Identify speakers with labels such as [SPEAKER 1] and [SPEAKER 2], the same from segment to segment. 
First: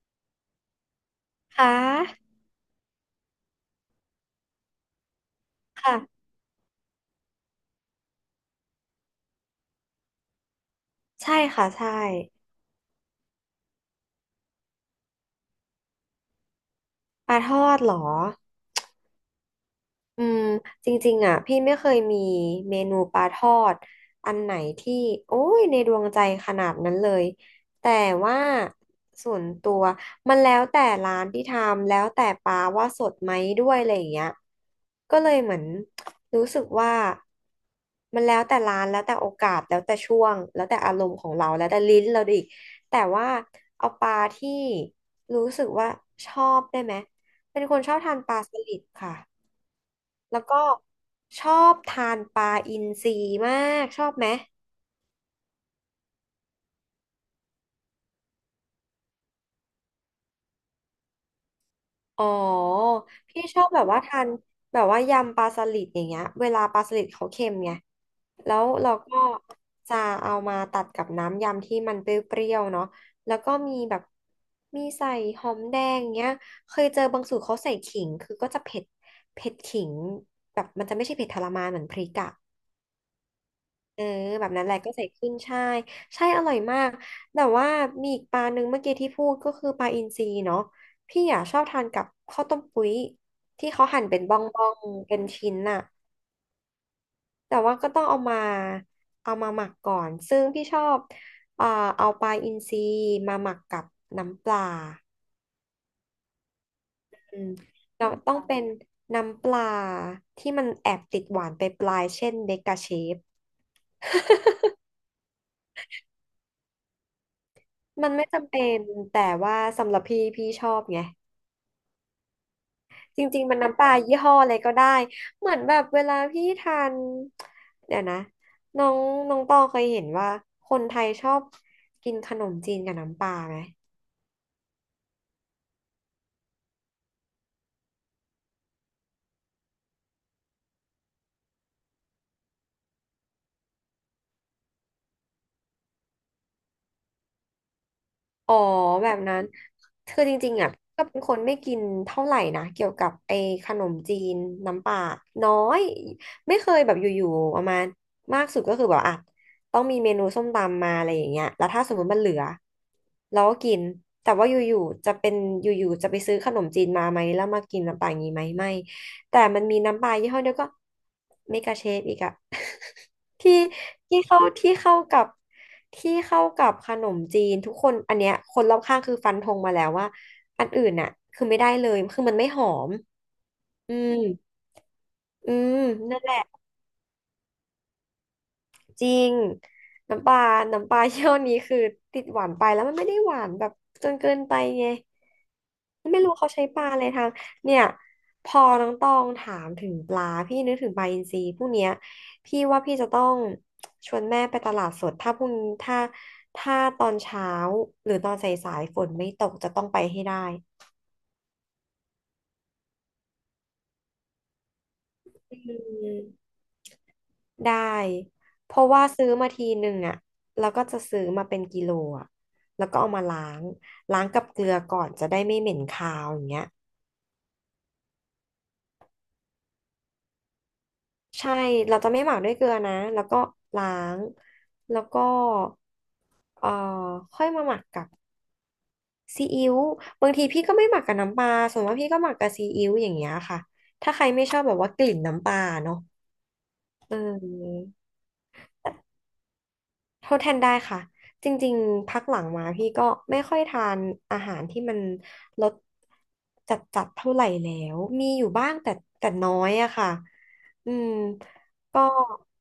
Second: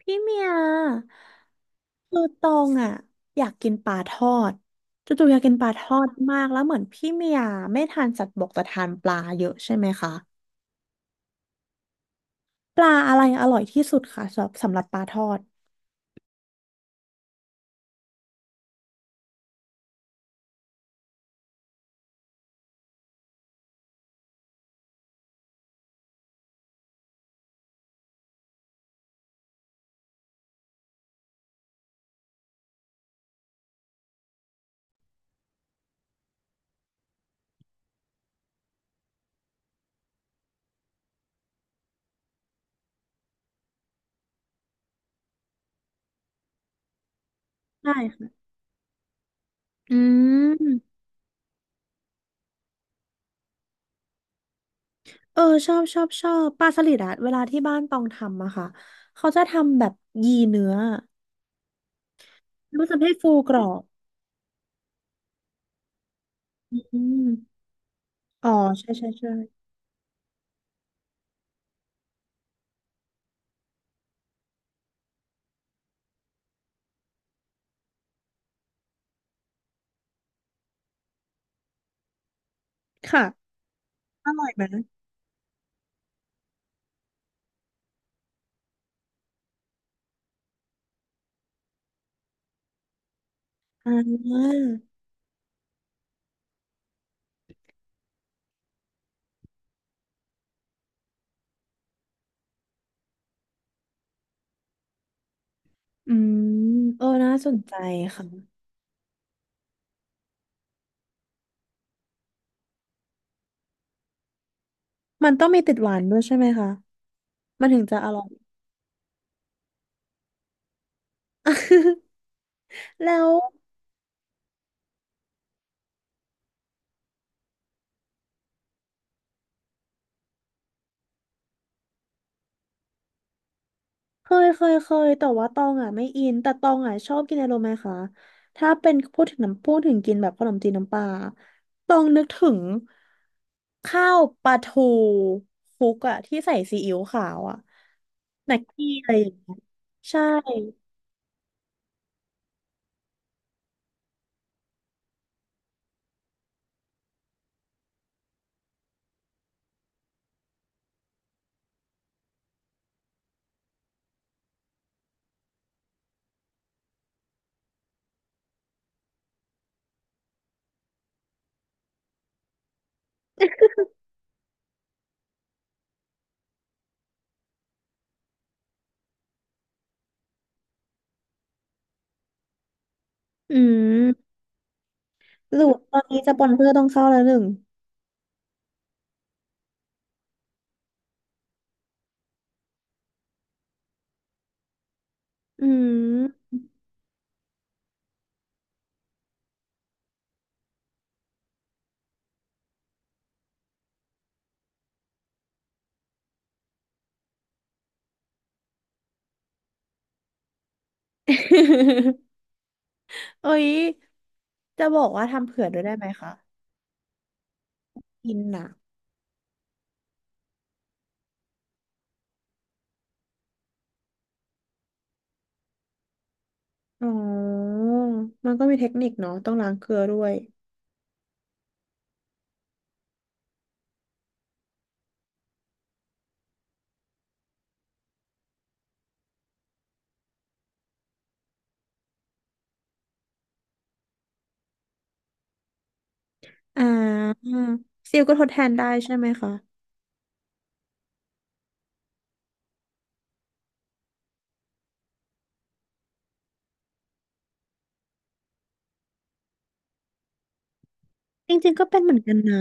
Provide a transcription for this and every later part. [SPEAKER 1] พี่เมีย
[SPEAKER 2] ค่ะ
[SPEAKER 1] คือตองอ่ะอยากกินปลาทอดจู่ๆอยากกินปลาทอด
[SPEAKER 2] ค่ะ
[SPEAKER 1] มากแล้วเหมือนพี่เมียไม่ทานสัตว์บกแต่ทานปลาเยอะใช่ไหมคะ
[SPEAKER 2] ใช่ค่ะใช่
[SPEAKER 1] ปลาอะไรอร่อยที่สุดคะสำหรับปลาทอด
[SPEAKER 2] ปลาทอดเหรอ อืมจริงๆอ่ะพี่ไม่เคยมีเมนูปลาทอดอันไหนที่โอ้ยในดวงใจขนาดนั้นเลยแต่ว่าส่วนตัวมันแล้วแต่ร้านที่ทำแล้วแต่ปลาว่าสดไหมด้วยอะไรอย่างเงี้ยก็เลยเหมือนรู้สึกว่ามันแล้วแต่ร้านแล้วแต่โอกาสแล้วแต่ช่วงแล้วแต่อารมณ์ของเราแล้วแต่ลิ้นเราอีกแต่ว่าเอาปลาที่รู้สึกว่าชอบได้ไหมเป็นคน
[SPEAKER 1] ใช่
[SPEAKER 2] ชอบทานปลา
[SPEAKER 1] ค่ะ
[SPEAKER 2] สลิดค่ะ
[SPEAKER 1] อื
[SPEAKER 2] แล้วก็
[SPEAKER 1] ม
[SPEAKER 2] ชอบทานปลาอินทรีมากชอบไหม
[SPEAKER 1] เออชอบชอบชอบปลาสลิดอะเวลาที่บ้านตองทำอะค่ะเขาจะทำแบบยีเนื้อ
[SPEAKER 2] อ๋อ
[SPEAKER 1] แล้วมันจะให้ฟู
[SPEAKER 2] พี่
[SPEAKER 1] กร
[SPEAKER 2] ช
[SPEAKER 1] อ
[SPEAKER 2] อบแบ
[SPEAKER 1] บ
[SPEAKER 2] บว่าทานแบบว่ายำปลาสลิดอย่างเงี้ยเวลาป
[SPEAKER 1] อื
[SPEAKER 2] ลาสลิดเขาเค็ม
[SPEAKER 1] ม
[SPEAKER 2] ไง
[SPEAKER 1] อ๋อ
[SPEAKER 2] แล้ว
[SPEAKER 1] ใช่
[SPEAKER 2] เรา
[SPEAKER 1] ใช่
[SPEAKER 2] ก็
[SPEAKER 1] ใช่
[SPEAKER 2] จะเอามาตัดกับน้ำยำที่มันเปรี้ยวๆเนาะแล้วก็มีแบบมีใส่หอมแดงเงี้ยเคยเจอบางสูตรเขาใส่ขิงคือก็จะเผ็ดเผ็ดขิงแบบมันจะไม่ใช่เผ็ดทรมานเหมือนพริกอะ
[SPEAKER 1] ค่ะ
[SPEAKER 2] เออ
[SPEAKER 1] อร่
[SPEAKER 2] แบ
[SPEAKER 1] อย
[SPEAKER 2] บ
[SPEAKER 1] ไหม
[SPEAKER 2] นั้นแหละก็ใส่ขึ้นใช่ใช่อร่อยมากแต่ว่ามีอีกปลาหนึ่งเมื่อกี้ที่พูดก็คือปลาอินทรีเนาะพี่อ่ะชอบทานกับข้าวต้มปุ้ยที่เขา
[SPEAKER 1] อ่
[SPEAKER 2] หั่นเป็นบ
[SPEAKER 1] า
[SPEAKER 2] ้องๆเป็นชิ้นน่ะแต่ว่าก็ต้องเอามาหมักก่อนซึ่งพี่ชอบเอ่อเอาปลาอินทรีมาหมักกับน้ำปลา
[SPEAKER 1] อืมเออน่า
[SPEAKER 2] อื
[SPEAKER 1] ส
[SPEAKER 2] ม
[SPEAKER 1] นใจ
[SPEAKER 2] เรา
[SPEAKER 1] ค่ะ
[SPEAKER 2] ต้องเป็นน้ำปลาที่มันแอบติดหวานไปปลายเช่นเดกาเชฟ
[SPEAKER 1] มันต้องมีติดหวานด้วยใช่ไหมคะ มันถึงจะ
[SPEAKER 2] มั
[SPEAKER 1] อ
[SPEAKER 2] น
[SPEAKER 1] ร่อ
[SPEAKER 2] ไม่
[SPEAKER 1] ย
[SPEAKER 2] จำเป็นแต่ว่าสำหรับพี่พี่ชอบไง
[SPEAKER 1] แล้
[SPEAKER 2] จ
[SPEAKER 1] ว
[SPEAKER 2] ริงๆ มันน้ำปลายี่ห้ออะไรก็ได้ เหมือนแบบเวลาพี่ทาน เดี๋ยวนะน้องน้องตองเคยเห็นว่าคนไทยชอบกินขนมจีนกับน้ำปลาไหม
[SPEAKER 1] เคยเคยเคยแต่ว่าตองอ่ะไม่อินแต่ตองอ่ะชอบกินอะไรรู้ไหมคะ ถ้าเป็นพูดถึงน้ำพูดถึงกินแบบขนมจีนน้ำปลาตองนึกถึงข้าวปลาทูคลุกอ่ะที่ใส่ซีอิ๊วขาวอ่ะ
[SPEAKER 2] อ๋อ
[SPEAKER 1] แม็กกี้อะ
[SPEAKER 2] แบ
[SPEAKER 1] ไร
[SPEAKER 2] บ
[SPEAKER 1] อย่าง
[SPEAKER 2] นั้น
[SPEAKER 1] เงี้ยใช่
[SPEAKER 2] คือจริงๆอ่ะก็เป็นคนไม่กินเท่าไหร่นะเกี่ยวกับไอ้ขนมจีนน้ำปลาน้อยไม่เคยแบบอยู่ๆประมาณมากสุดก็คือแบบอ่ะต้องมีเมนูส้มตำมาอะไรอย่างเงี้ยแล้วถ้าสมมติมันเหลือเราก็กินแต่ว่าอยู่ๆจะไปซื้อขนมจีนมาไหมแล้วมากินน้ำปลาอย่างงี้ไหมไม่แต่มันมีน้ำปลายี่ห้อเดียวก็เมกาเชฟอีกอะ ที่ที่เข้าที่เข้ากับที่เข้ากับขนมจีนทุกคนอันเนี้ยคนรอบข้างคือฟันธงมาแล้วว่าอันอื่นน่ะคือไม่ได้เลยคือมันไม่หอม
[SPEAKER 1] อื
[SPEAKER 2] อืม
[SPEAKER 1] ม
[SPEAKER 2] อื
[SPEAKER 1] หรือ
[SPEAKER 2] ม
[SPEAKER 1] ตอนนี้
[SPEAKER 2] นั่น
[SPEAKER 1] ส
[SPEAKER 2] แห
[SPEAKER 1] ป
[SPEAKER 2] ละ
[SPEAKER 1] อนเซอร์ต้องเข้าแล้วหนึ่ง
[SPEAKER 2] จริงน้ำปลาน้ำปลา เยี่ยวนี้คือติดหวานไปแล้วมันไม่ได้หวานแบบจนเกินไปไง
[SPEAKER 1] อื
[SPEAKER 2] ไม่รู้เขา
[SPEAKER 1] ม
[SPEAKER 2] ใช้ปลาอะไรทางเนี่ยพอน้องตองถามถึงปลาพี่นึกถึงปลาอินทรีพวกเนี้ยพี่ว่าพี่จะต้องชวนแม่ไปตลาดสดถ้าพรุ่งถ้าถ้าตอนเช้าหรือตอนสายๆฝนไม่ตกจะต้องไปให้ได้
[SPEAKER 1] เอ้ยจะบอกว่าทำ
[SPEAKER 2] อื
[SPEAKER 1] เผื่อด้วยได้ไหมคะ
[SPEAKER 2] มได้
[SPEAKER 1] อินนะ
[SPEAKER 2] เพราะว่าซื้อมาทีหนึ่งอ่ะแล้วก็จะซื้อมาเป็นกิโลอ่ะแล้วก็เอามาล้างกับเกลือก่อนจะได้ไม่เหม็นคาวอย่างเงี้ย
[SPEAKER 1] อ๋อ มันก็มีเทคนิคเนาะต้องล้างเกลือด้วย
[SPEAKER 2] ใช่เราจะไม่หมักด้วยเกลือนะแล้วก็ล้างแล้วก็ เอ่อค่อยมาหมักกับซีอิ๊วบางทีพี่ก็ไม่หมักกับน้ำปลาส่วนมากพี่ก็หมักกับซีอิ๊วอย่างเงี้ยค่ะถ้าใครไม่ชอบแบบว่ากลิ่นน้ำปลาเนาะ
[SPEAKER 1] อ่
[SPEAKER 2] เ
[SPEAKER 1] า
[SPEAKER 2] ออ
[SPEAKER 1] ซิลก็ทดแทนได้ใช่ไหมคะ
[SPEAKER 2] โทษแทนได้ค่ะจริงๆพักหลังมาพี่ก็ไม่ค่อยทานอาหารที่มันรสจัดๆเท่าไหร่แล้วมีอยู่บ้างแต่แต่น้อยอะค่ะอืม
[SPEAKER 1] จริงๆก็เป็น
[SPEAKER 2] ก็
[SPEAKER 1] เหมือนกันนะ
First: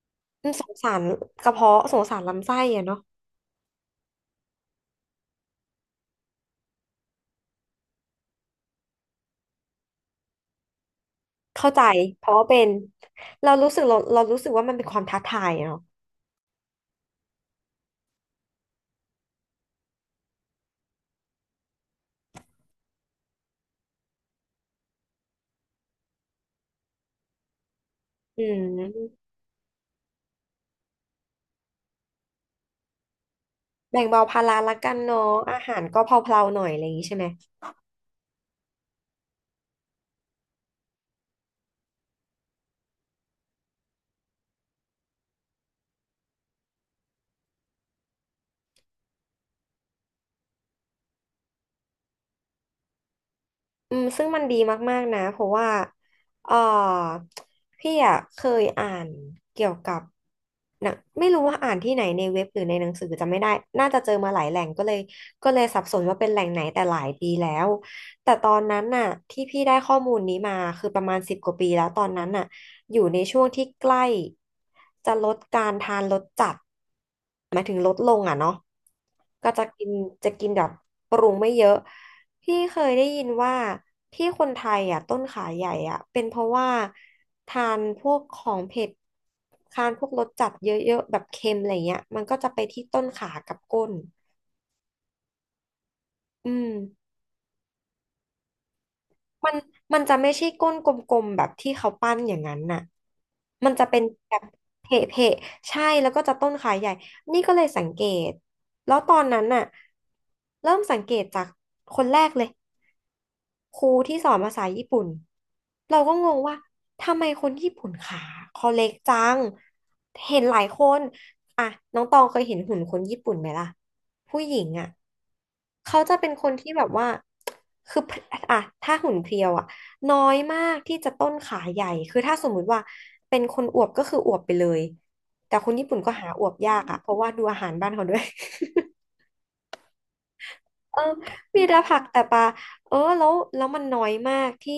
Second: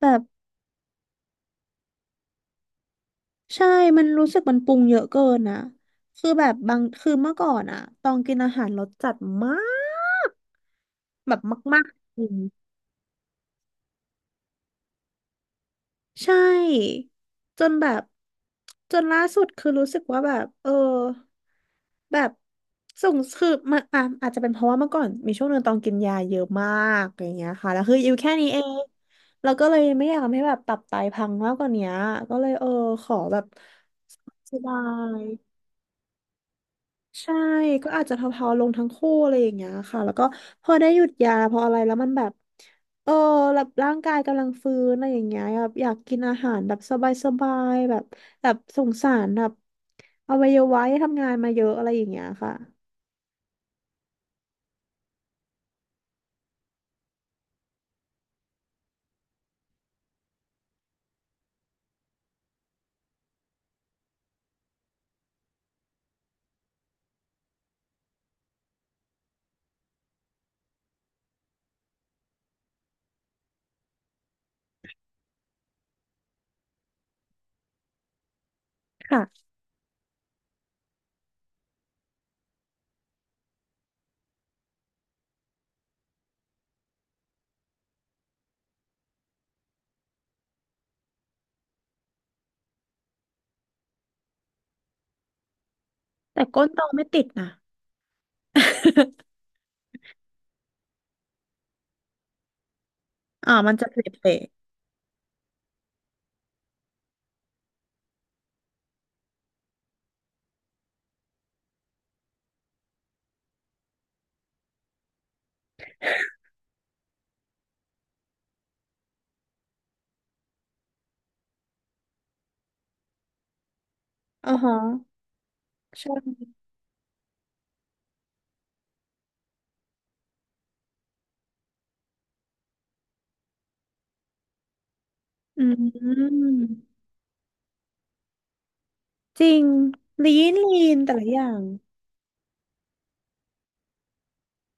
[SPEAKER 1] แบบ
[SPEAKER 2] อืมสงสารกระเพาะสงสารลำไส้อะเนาะ
[SPEAKER 1] ใช่ มันรู้สึกมันปรุงเยอะเกินนะคือแบบบางคือเมื่อก่อนอะต้องกินอาหารรสจัดมาก แบบ
[SPEAKER 2] เข้า
[SPEAKER 1] มา
[SPEAKER 2] ใจ
[SPEAKER 1] กๆจ
[SPEAKER 2] เพ
[SPEAKER 1] ริ
[SPEAKER 2] ราะ
[SPEAKER 1] ง
[SPEAKER 2] ว่าเป็นเรารู้สึกว่ามันเป็นความท้าทายอะเนาะ
[SPEAKER 1] ใช่จนแบบจนล่าสุดคือรู้สึกว่าแบบเออแบบส่งคือมาอ่ะอาจจะเป็นเพราะว่าเมื่อก่อนมีช่วงหนึ่งต้องกินยาเยอะมากอย่างเงี้ยค่ะแล้วคืออยู่แค่
[SPEAKER 2] อื
[SPEAKER 1] นี้เอง
[SPEAKER 2] ม
[SPEAKER 1] แล้วก็เลยไม่อยากทำให้แบบตับไตพังมากกว่านี้ก็เลยเออขอแบบ
[SPEAKER 2] แบ่งเบาภา
[SPEAKER 1] ส
[SPEAKER 2] ระ
[SPEAKER 1] บา
[SPEAKER 2] ละกันเนาะ
[SPEAKER 1] ย
[SPEAKER 2] อาหารก็เพลาๆหน่อยอะไรอย่างนี้ใช่ไหม
[SPEAKER 1] ใช่ก็อาจจะเพาๆลงทั้งคู่อะไรอย่างเงี้ยค่ะแล้วก็พอได้หยุดยาพออะไรแล้วมันแบบเออแบบร่างกายกำลังฟื้นอะไรอย่างเงี้ยแบบอยากกินอาหารแบบสบายๆแบบแบบสงสารแบบอวัยวะที่ทำงานมาเยอะอะไรอย่างเงี้ยค่ะ
[SPEAKER 2] อืมซึ่งมันดีมากๆนะเพราะว่าเออพี่อ่ะเคยอ่านเกี่ยวกับหนะไม่รู้ว่าอ่านที่ไหนในเว็บหรือในหนังสือจำไม่ได้น่าจะเจอมาหลายแหล่งก็เลยสับสนว่าเป็นแหล่งไหนแต่หลายปีแล้วแต่ตอนนั้นน่ะที่พี่ได้ข้อมูลนี้มาคือประมาณ10 กว่าปีแล้วตอนนั้นน่ะ อยู่ในช่วงที่ใกล้จะลดการทานรสจัดหมายถึงลดลงอ่ะเนาะ
[SPEAKER 1] ค่ะ
[SPEAKER 2] ก็จะกินจะกินแบบปรุงไม่เยอะพี่เคยได้ยินว่าที่คนไทยอ่ะต้นขาใหญ่อ่ะเป็นเพราะว่าทานพวกของเผ็ดทานพวกรสจัดเยอะๆแบบเค็มอะไรเงี้ยมันก็จะไปที่ต้นขากับก้น
[SPEAKER 1] แต่
[SPEAKER 2] อื
[SPEAKER 1] ก้น
[SPEAKER 2] ม
[SPEAKER 1] โตไม่ติดนะ
[SPEAKER 2] มันมันจะไม่ใช่ก้นกลมๆแบบที่เขาปั้นอย่างนั้นน่ะ
[SPEAKER 1] อ่า
[SPEAKER 2] มั
[SPEAKER 1] มั
[SPEAKER 2] น
[SPEAKER 1] น
[SPEAKER 2] จะ
[SPEAKER 1] จะเล
[SPEAKER 2] เป็นแบบ
[SPEAKER 1] ะ
[SPEAKER 2] เพะเพะใช่แล้วก็จะต้นขาใหญ่ นี่ก็เลยสังเกต แล้วตอนนั้นน่ะเริ่มสังเกตจากคนแรกเลย ครูที่สอนภาษาญี่ปุ่นเราก็งงว่าทำไมคนญี่ปุ่นขาเขาเล็กจังเห็นหลายคนอ่ะน้องตองเคยเห็นหุ่นคนญี่ปุ่นไหมล่ะผู้
[SPEAKER 1] ๆอ๋
[SPEAKER 2] ห
[SPEAKER 1] อ
[SPEAKER 2] ญิง
[SPEAKER 1] ฮะ
[SPEAKER 2] อ่ะเขา
[SPEAKER 1] ใ
[SPEAKER 2] จะเป็นค
[SPEAKER 1] ช่
[SPEAKER 2] นที่แบบว่าคืออ่ะถ้าหุ่นเพรียวอ่ะน้อยมากที่จะต้นขาใหญ่คือถ้าสมมุติว่าเป็นคนอวบก็คืออวบไปเลยแต่
[SPEAKER 1] อื
[SPEAKER 2] คนญี่ปุ่นก็หาอวบยากอ่ะ
[SPEAKER 1] ม
[SPEAKER 2] เพราะว่าดูอาหารบ้านเขาด้วย
[SPEAKER 1] จริงลีนลี
[SPEAKER 2] เอ
[SPEAKER 1] น
[SPEAKER 2] อ
[SPEAKER 1] แต่ละอย่าง
[SPEAKER 2] มีแต่ผักแต่ปลาเออแล้วมันน้อยมากที่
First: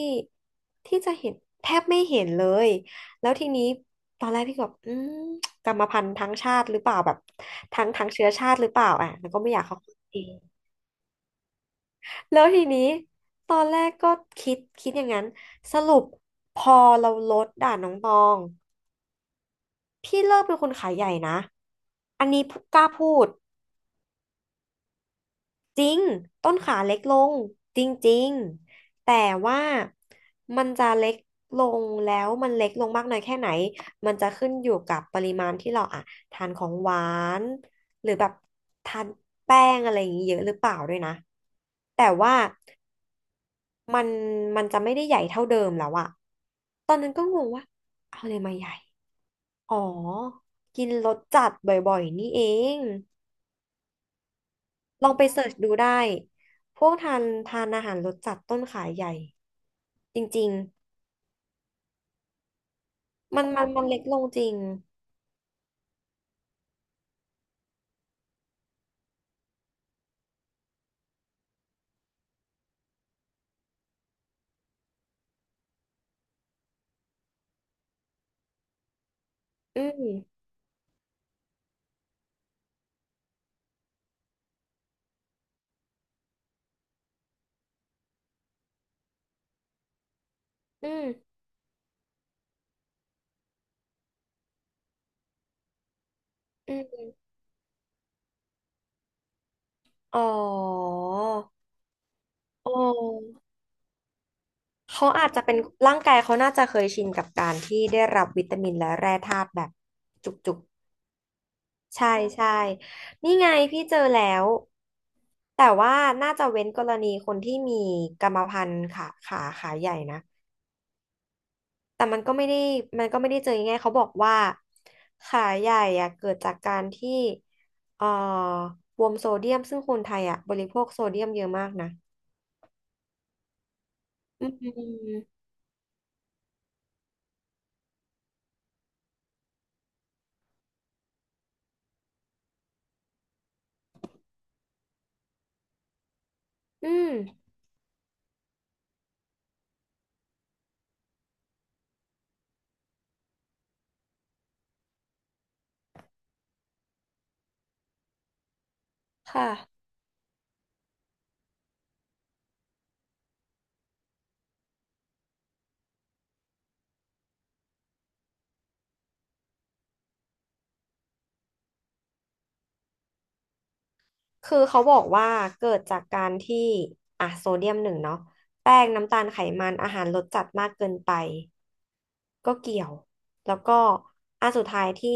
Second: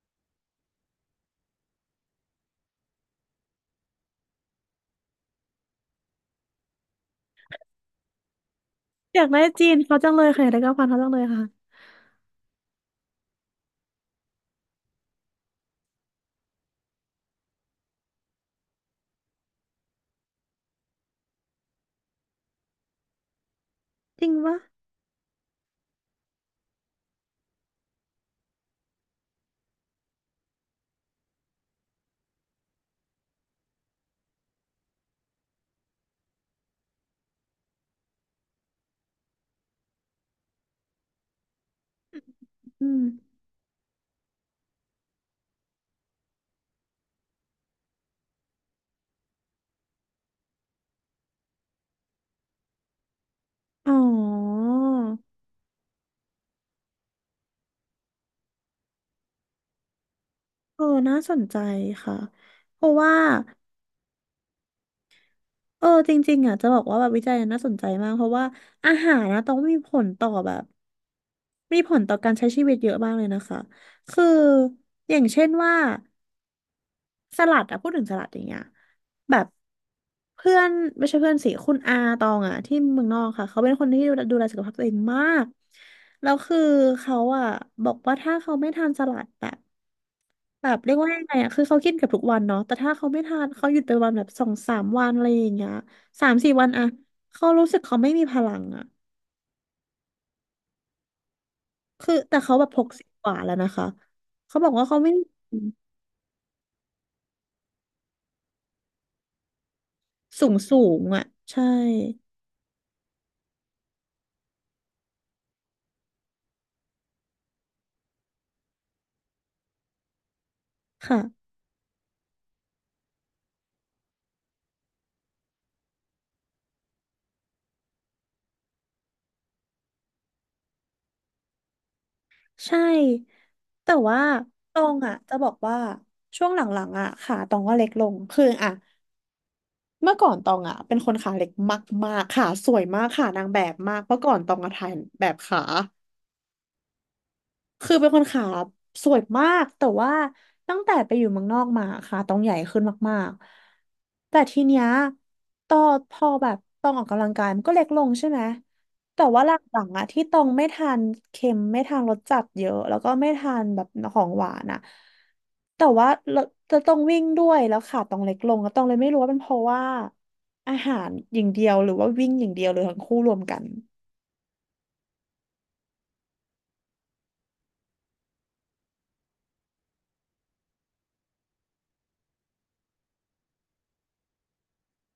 [SPEAKER 2] ที่จะเห็นแทบไม่เห็นเลย แล้วทีนี้ตอนแรกพี่ก็แบบอืมกรรมพันธุ์ทั้งชาติหรือเปล่าแบบทั้งเชื้อชาติหรือเปล่าอ่ะ
[SPEAKER 1] อยา
[SPEAKER 2] แล้
[SPEAKER 1] ก
[SPEAKER 2] ว
[SPEAKER 1] ได้
[SPEAKER 2] ก็ไม่อยา
[SPEAKER 1] จี
[SPEAKER 2] ก
[SPEAKER 1] น
[SPEAKER 2] เข้าข้า
[SPEAKER 1] เขา
[SPEAKER 2] ง
[SPEAKER 1] จัง
[SPEAKER 2] ิ
[SPEAKER 1] เลยค่ะอยากได้กะเพราเขาจังเลยค่ะ
[SPEAKER 2] แล้วทีนี้ตอนแรกก็คิดอย่างนั้น สรุปพอเราลดด่านน้องตอง พี่เลิกเป็นคนขายใหญ่นะ อันนี้กล้าพูด
[SPEAKER 1] จริงปะ
[SPEAKER 2] จริงต้นขาเล็กลงจริงๆแต่ว่ามันจะเล็กลงแล้วมันเล็กลงมากน้อยแค่ไหนมันจะขึ้นอยู่กับปริมาณที่เราอะทานของหวานหรือแบบทานแป้งอะไรอย่างนี้เยอะหรือเปล่าด้วยนะแต่ว่า
[SPEAKER 1] อืม
[SPEAKER 2] มันมันจะไม่ได้ใหญ่เท่าเดิมแล้วอะตอนนั้นก็งงว่าเอาเลยมาใหญ่อ๋อกินรสจัดบ่อยๆนี่เอง
[SPEAKER 1] อ๋อ
[SPEAKER 2] ลองไปเสิร์ชดูได้ พวกทานอาหารรสจัดต้นขายใหญ่จริง
[SPEAKER 1] เออน่าสนใจค่ะเพราะว่า
[SPEAKER 2] ๆมันเล็กลงจริง
[SPEAKER 1] เออจริงๆอ่ะจะบอกว่าแบบวิจัยน่าสนใจมาก เพราะว่าอาหารนะต้องมีผลต่อแบบมีผลต่อการใช้ชีวิตเยอะมากเลยนะคะคืออย่างเช่นว่าสลัดอะพูดถึงสลัดอย่างเงี้ยแบบ
[SPEAKER 2] อืม
[SPEAKER 1] เพื่อนไม่ใช่เพื่อนสิคุณอาตองอะที่เมืองนอกค่ะเขาเป็นคนที่ดูแลสุขภาพตัวเองมาก แล้วคือเขาอะบอกว่าถ้าเขาไม่ทานสลัดอะ แบบ
[SPEAKER 2] อื
[SPEAKER 1] เรียก
[SPEAKER 2] ม
[SPEAKER 1] ว่ายังไงอ่ะคือเขากินเกับทุกวันเนาะแต่ถ้าเขาไม่ทานเขาหยุดไปวันแบบสองสามวันอะไรอย่างเงี้ยสามสี่วัน
[SPEAKER 2] อื
[SPEAKER 1] อะ
[SPEAKER 2] ม
[SPEAKER 1] เขารู้สึกเขาไม่มีพลังอะ
[SPEAKER 2] อ๋อ
[SPEAKER 1] คือแต่เขาแบ
[SPEAKER 2] อ๋
[SPEAKER 1] บหกสิบกว่า
[SPEAKER 2] อ
[SPEAKER 1] แล้วนะคะ เขาบอกว่าเขา
[SPEAKER 2] เขา
[SPEAKER 1] ไม่
[SPEAKER 2] อาจจะเป็นร่างกายเขาน่าจะเคยชินกับการที่ได้รับวิตามินและแร่ธาตุแบบ
[SPEAKER 1] สู
[SPEAKER 2] จุ
[SPEAKER 1] ง
[SPEAKER 2] ก
[SPEAKER 1] สูงอะใช่
[SPEAKER 2] ๆใช่ใช่นี่ไงพี่เจอแล้ว แต่ว่าน่าจะเว้นกรณีคนที่มีกรรมพันธุ์ขาใหญ่นะ
[SPEAKER 1] ค่ะ
[SPEAKER 2] แต่มันก็ไม่ได้มันก็ไม่ได้เจอง่ายๆเขาบอกว่าขาใหญ่อะเกิดจากการที่เอ่อบวมโซเดียมซึ่งคนไทยอะบริโภคโซเดียมเยอะมากนะ
[SPEAKER 1] ใช่ แต่ว่า
[SPEAKER 2] อื
[SPEAKER 1] ตองอะ
[SPEAKER 2] ม
[SPEAKER 1] จะบอกว่าช่วงหลังๆอะขาตองก็เล็กลง คืออะเมื่อก่อนตองอะเป็นคนขาเล็กมากๆขาสวยมากขานางแบบมากเมื่อก่อนตองอะถ่ายแบบขา
[SPEAKER 2] อืม
[SPEAKER 1] คือเป็นคนขาสวยมากแต่ว่าตั้งแต่ไปอยู่เมืองนอกมาขาต้องใหญ่ขึ้นมากๆแต่ทีเนี้ยตอพอแบบต้องออกกำลังกายมันก็เล็กลงใช่ไหมแต่
[SPEAKER 2] ค
[SPEAKER 1] ว่าหลั
[SPEAKER 2] ่ะ
[SPEAKER 1] งๆอะที่ต้องไม่ทานเค็มไม่ทานรสจัดเยอะแล้วก็ไม่ทานแบบของหวานอะแต่ว่าเราจะต้องวิ่งด้วยแล้วขาต้องเล็กลงก็ต้องเลยไม่รู้ว่าเป็นเพราะว่าอาหารอย่างเดียวหรือว่าวิ่งอย่างเดียวหรือทั้งคู่รวมกัน
[SPEAKER 2] คือเขาบอกว่าเกิดจากการที่อ่ะโซเดียมหนึ่งเนาะแป้งน้ำตาลไขมันอาหารรสจัดมากเกินไป ก็เกี่ยวแล้วก็อันสุดท้ายที่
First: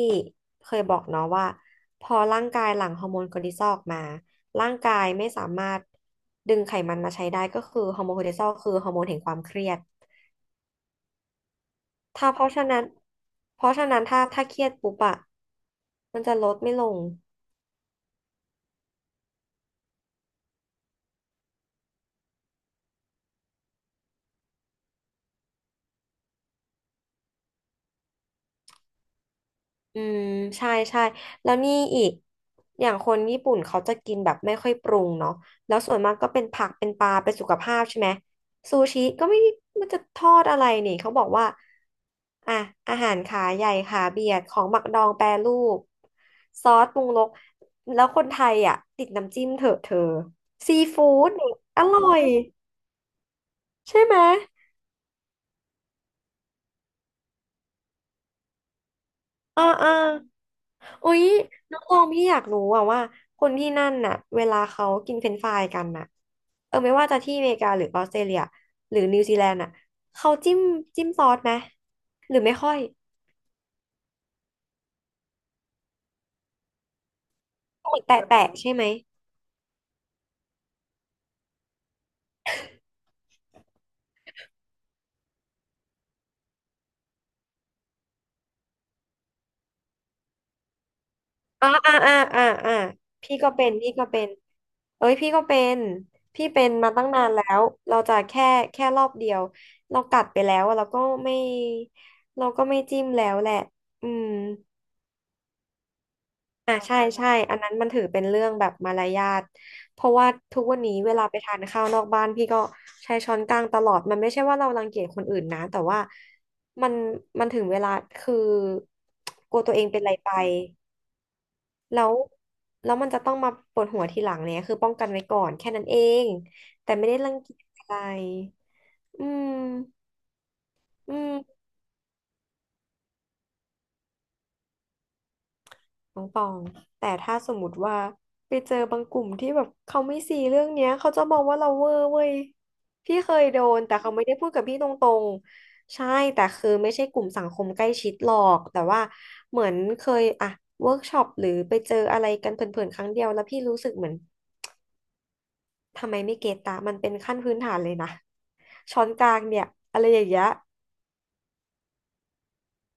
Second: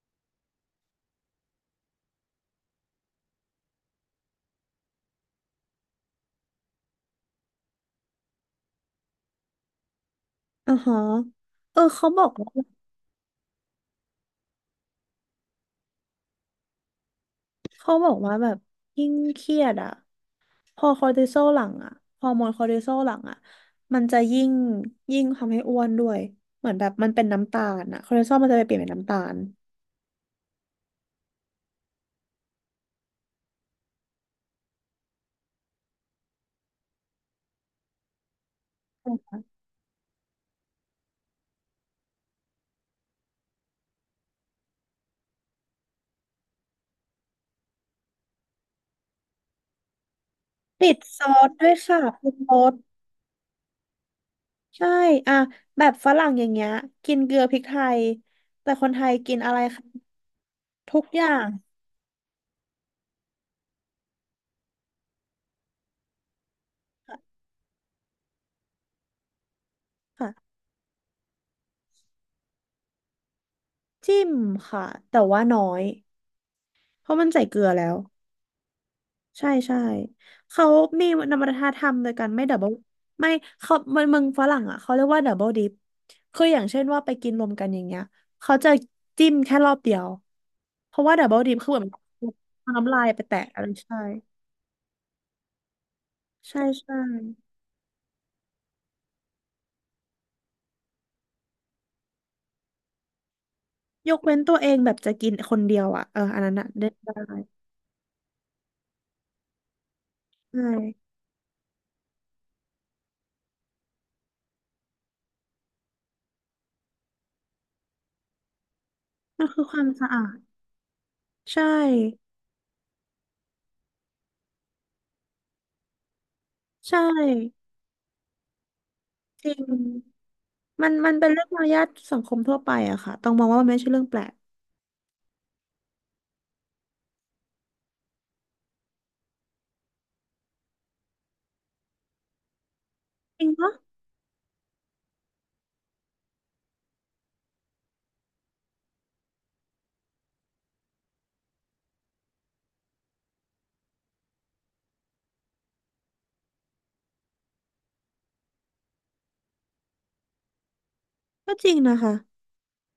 [SPEAKER 2] เคยบอกเนาะว่าพอร่างกายหลั่งฮอร์โมนคอร์ติซอลออกมาร่างกายไม่สามารถดึงไขมันมาใช้ได้ก็คือฮอร์โมนคอร์ติซอลคือฮอร์โมนแห่งความเครียด
[SPEAKER 1] อ่าฮะเออเขาบอ
[SPEAKER 2] ถ้า
[SPEAKER 1] ก
[SPEAKER 2] เพราะ
[SPEAKER 1] ว่า
[SPEAKER 2] ฉะนั้นเพราะฉะนั้นถ้าเครียดปุ๊บอะมันจะลดไม่ลง
[SPEAKER 1] เขาบอกว่าแบบยิ่งเครียดอ่ะพอคอร์ติซอลหลังอ่ะฮอร์โมนคอร์ติซอลหลังอ่ะมันจะยิ่งทำให้อ้วนด้วยเหมือนแบบมันเป็นน้ำตาลอ่ะคอร์ติซอลมันจะไปเปลี่ยนเป็นน้ำตาล
[SPEAKER 2] อืมใช่ใช่แล้วนี่อีกอย่างคนญี่ปุ่นเขาจะกินแบบไม่ค่อยปรุงเนาะแล้วส่วนมากก็เป็นผักเป็นปลาเป็นสุขภาพใช่ไหมซูชิก็ไม่มันจะทอดอะไรนี่เขาบอกว่าอ่ะอาหารขาใหญ่ขาเบียดของหมักดองแปรรูปซอสปรุงรสแล้วคนไทยอ่ะติดน้ำจิ้มเถอะเธอซี
[SPEAKER 1] ติด
[SPEAKER 2] ฟู้
[SPEAKER 1] ซอ
[SPEAKER 2] ดนี่
[SPEAKER 1] สด้วย
[SPEAKER 2] อ
[SPEAKER 1] ค่ะ
[SPEAKER 2] ร่อ
[SPEAKER 1] ป
[SPEAKER 2] ย
[SPEAKER 1] รุงรส
[SPEAKER 2] ใช่ไหม
[SPEAKER 1] ใช่อ่ะแบบฝรั่งอย่างเงี้ยกินเกลือพริกไทยแต่คนไทยกินอะไร
[SPEAKER 2] ออ
[SPEAKER 1] คะ
[SPEAKER 2] เออ
[SPEAKER 1] ทุก
[SPEAKER 2] อุ๊
[SPEAKER 1] อ
[SPEAKER 2] ย
[SPEAKER 1] ย่าง
[SPEAKER 2] น้องตองพี่อยากรู้อะว่าคนที่นั่นน่ะเวลาเขากินเฟรนช์ฟรายกันน่ะเออไม่ว่าจะที่อเมริกาหรือออสเตรเลียหรือนิวซีแลนด์น่ะเขา
[SPEAKER 1] ค่ะ
[SPEAKER 2] จิ้มจิ้มซอสไหมหรือไม่ค่อย
[SPEAKER 1] จิ้มค่ะแต่ว่าน้อยเพราะมันใส่เกลือแล้
[SPEAKER 2] เห
[SPEAKER 1] ว
[SPEAKER 2] มือนแตะแตะใช่ไหม
[SPEAKER 1] ใช่ใช่เขามีนวัฒนธรรมโดยการไม่ดับเบิลไม่เขามันเมืองฝรั่งอ่ะเขาเรียกว่าดับเบิลดิปคืออย่างเช่นว่าไปกินรวมกันอย่างเงี้ยเขาจะจิ้มแค่รอบเดียวเพราะว่าดับเบิลดิป
[SPEAKER 2] อ่า
[SPEAKER 1] คือเหมือน
[SPEAKER 2] อ่าอ่าอ่า
[SPEAKER 1] เอา
[SPEAKER 2] อ่า
[SPEAKER 1] น้ำลายไปแตะอะไร
[SPEAKER 2] พี่
[SPEAKER 1] ใช่
[SPEAKER 2] ก็เป็นเอ้ยพี่ก็เป็นพี่
[SPEAKER 1] ใช่
[SPEAKER 2] เป็นมา
[SPEAKER 1] ใช่
[SPEAKER 2] ตั้งนานแล้วเราจะแค่รอบเดียวเรากัดไปแล้วอะไม่เราก็ไม่จิ้มแล้วแหละอื
[SPEAKER 1] ยก
[SPEAKER 2] ม
[SPEAKER 1] เว้นตัวเองแบบจะกินคนเดียวอ่ะเอออันนั้นอ่ะ
[SPEAKER 2] อ่า
[SPEAKER 1] ได้
[SPEAKER 2] ใช่
[SPEAKER 1] ได้
[SPEAKER 2] ใช่อันนั้นมันถือเป็นเรื่องแบบมารยาทเพราะว่าทุ
[SPEAKER 1] ใช่
[SPEAKER 2] กวันนี้เวลาไปทานข้าวนอกบ้านพี่ก็ใช้ช้อนกลางตลอดมันไม่ใช่ว่าเรารังเกียจคนอื่นนะแต่ว่ามันมันถึงเวลาคือ
[SPEAKER 1] มัน
[SPEAKER 2] กลั
[SPEAKER 1] คื
[SPEAKER 2] ว
[SPEAKER 1] อค
[SPEAKER 2] ตัวเอ
[SPEAKER 1] วาม
[SPEAKER 2] งเป็นอะ
[SPEAKER 1] สะ
[SPEAKER 2] ไร
[SPEAKER 1] อา
[SPEAKER 2] ไป
[SPEAKER 1] ดใช่
[SPEAKER 2] แล้วแล้วมันจะต้องมาปวดหัวทีหลังเนี่ยคือป้องกันไว้ก่อนแค่นั้นเองแต่
[SPEAKER 1] ใช
[SPEAKER 2] ไม่ได้รังเกียจ
[SPEAKER 1] ่
[SPEAKER 2] อะไรอื
[SPEAKER 1] จริ
[SPEAKER 2] ม
[SPEAKER 1] งมันมั
[SPEAKER 2] อื
[SPEAKER 1] นเป็น
[SPEAKER 2] ม
[SPEAKER 1] เรื่องมารยาทสังคมทั่วไปอะค่ะต้องมองว่ามันไม่ใช่เรื่องแปลก
[SPEAKER 2] น้องตองแต่ถ้าสมมติว่าไปเจอบางกลุ่มที่แบบเขาไม่ซีเรื่องเนี้ยเขาจะมองว่าเราเวอร์เว้ยพี่เค
[SPEAKER 1] จ
[SPEAKER 2] ย
[SPEAKER 1] ริง
[SPEAKER 2] โด
[SPEAKER 1] ปะ
[SPEAKER 2] นแต่เขาไม่ได้พูดกับพี่ตรงๆใช่แต่คือไม่ใช่กลุ่มสังคมใกล้ชิดหรอกแต่ว่าเหมือนเคยอะเวิร์กช็อปหรือไปเจออะไรกันเพลินๆครั้งเดียวแล้วพี่รู้สึกเหมือนทำไมไม่เก็ตตามันเป็นขั้นพื้นฐานเลยนะช้อนกลางเนี่ยอะไรอย่างเงี้ย
[SPEAKER 1] ก็จริงนะคะ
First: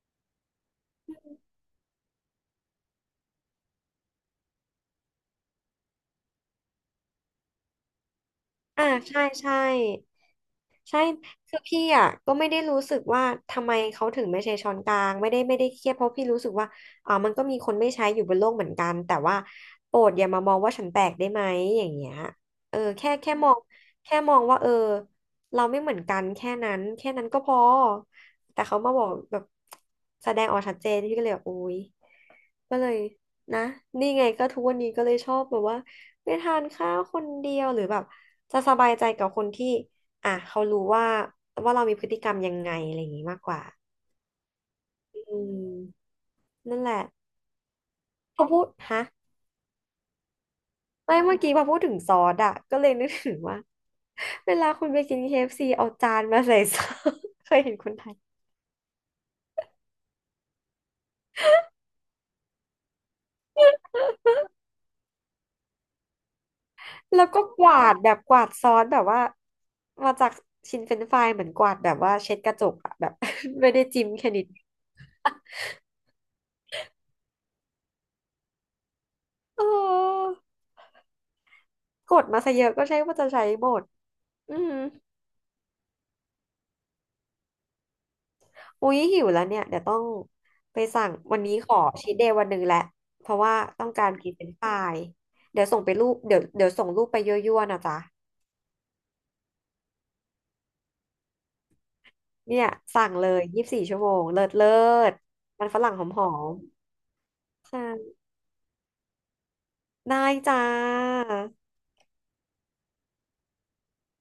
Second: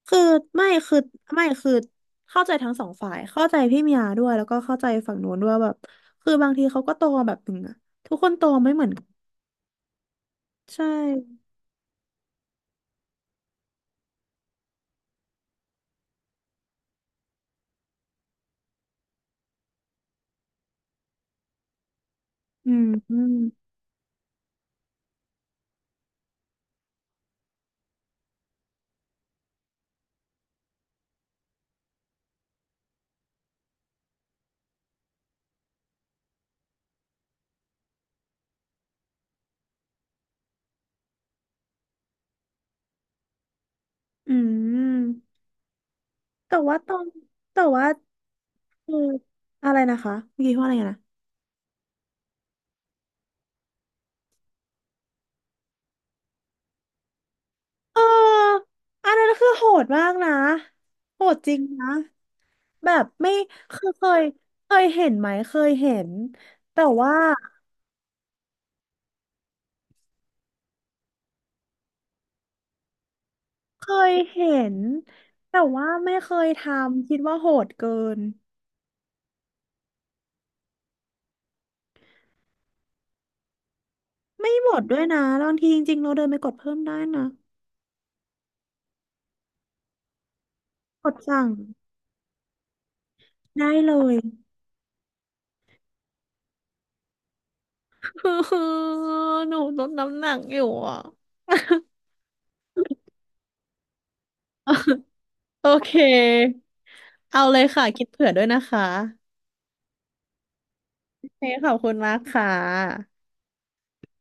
[SPEAKER 1] คือไม่คือคือเข้าใจทั้งสองฝ่ายเข้าใจพี่มียาด้วยแล้วก็เข้าใจฝั่งนู้นด้วยแบบคือบางทีเขาก็โตมาแบบหนึ่งอะทุกคนโตไม่เห
[SPEAKER 2] อ่า
[SPEAKER 1] มือนกัน
[SPEAKER 2] ใช่ใช่
[SPEAKER 1] ใช
[SPEAKER 2] ใช่
[SPEAKER 1] ่
[SPEAKER 2] คือพี่อ่ะก็ไม่ได้รู้สึกว่าทำไมเขาถึงไม่ใช้ช้อนกลางไม่ได้เครียดเพราะพี่รู้สึกว่าอ่ามันก็มีคนไม่ใช้อยู่บนโลกเหมือนกันแต่ว่าโปรดอย่ามามองว่าฉันแปลกได้ไหมอย่างเงี้ย
[SPEAKER 1] อื
[SPEAKER 2] เออ
[SPEAKER 1] มอืม
[SPEAKER 2] แค่มองว่าเออเราไม่เหมือนกันแค่นั้นแค่นั้นก็พอแต่เขามาบอกแบบแสดงออกชัดเจนพี่ก็เลยแบบโอ๊ย ก็เลยนะนี่ไงก็ทุกวันนี้ก็เลยชอบแบบว่าไปทานข้าวคนเดียวหรือแบบจะสบายใจกับคนที่อ่ะเขารู้ว่าว่าเรามีพฤติกรรมยังไงอะไรอย่างงี้มากกว่า
[SPEAKER 1] อื
[SPEAKER 2] อื
[SPEAKER 1] ม
[SPEAKER 2] ม
[SPEAKER 1] แต่ว่า
[SPEAKER 2] นั่น
[SPEAKER 1] ต
[SPEAKER 2] แห
[SPEAKER 1] อ
[SPEAKER 2] ละ
[SPEAKER 1] นแต่ว่า
[SPEAKER 2] พอพูด
[SPEAKER 1] คือ
[SPEAKER 2] ฮะ
[SPEAKER 1] อะไรนะคะเมื่อกี้ว่าอะไรนะ
[SPEAKER 2] ไม่เมื่อกี้พอพูดถึงซอสอ่ะก็เลยนึกถึงว่าเวลาคุณไปกิน KFC เอฟซีเอาจานมาใส่ซอส เคยเห็นคน
[SPEAKER 1] เอ
[SPEAKER 2] ไทย
[SPEAKER 1] ออันนั้นคือโหดมากนะโหดจริงนะแบบไม่คือเคยเคยเห็นไหมเคยเห็นแต่ว่า
[SPEAKER 2] แล้วก็กวาดแบบกวาดซอสแบบว่ามาจากชิ้นเฟรนช์ฟรายเหมือนกวาดแบบว่าเช็ดกระจกอะแบบ ไม่ได้
[SPEAKER 1] เค
[SPEAKER 2] จิ้ม
[SPEAKER 1] ย
[SPEAKER 2] แค่นิด
[SPEAKER 1] เห็นแต่ว่าไม่เคยทำคิดว่าโหดเกิน
[SPEAKER 2] เออกดมาซะเยอะก็ใช่ว่าจะใช้หมด
[SPEAKER 1] ไม่
[SPEAKER 2] อื
[SPEAKER 1] หม
[SPEAKER 2] ม
[SPEAKER 1] ดด้วยนะบางทีจริงๆเราเดินไปกดเพิ่มได้นะ
[SPEAKER 2] อุ๊ยหิวแล้วเนี่ยเดี๋ยวต้องไป
[SPEAKER 1] ก
[SPEAKER 2] สั่ง
[SPEAKER 1] ด
[SPEAKER 2] วัน
[SPEAKER 1] สั่ง
[SPEAKER 2] นี้ขอชีทเดย์วันหนึ่งแหละเพราะว่า
[SPEAKER 1] ได้
[SPEAKER 2] ต้อ
[SPEAKER 1] เล
[SPEAKER 2] งการ
[SPEAKER 1] ย
[SPEAKER 2] กินเป็นฝ่ายเดี๋ยวส่งไปรูปเดี๋ยวเดี๋ยวส่งรูปไปยั่วๆนะจ๊ะ
[SPEAKER 1] คือหนูลดน้ำหนักอยู่อ่ะ
[SPEAKER 2] เนี่ยสั่งเลย24 ชั่วโมงเลิศเลิศมั
[SPEAKER 1] โอ
[SPEAKER 2] นฝ
[SPEAKER 1] เค
[SPEAKER 2] รั่งหอม
[SPEAKER 1] เอาเลย
[SPEAKER 2] ๆใช่
[SPEAKER 1] ค่ะคิดเผื่อด้วยนะคะ
[SPEAKER 2] ได้จ้า
[SPEAKER 1] โอเคขอบคุณมากค่ะ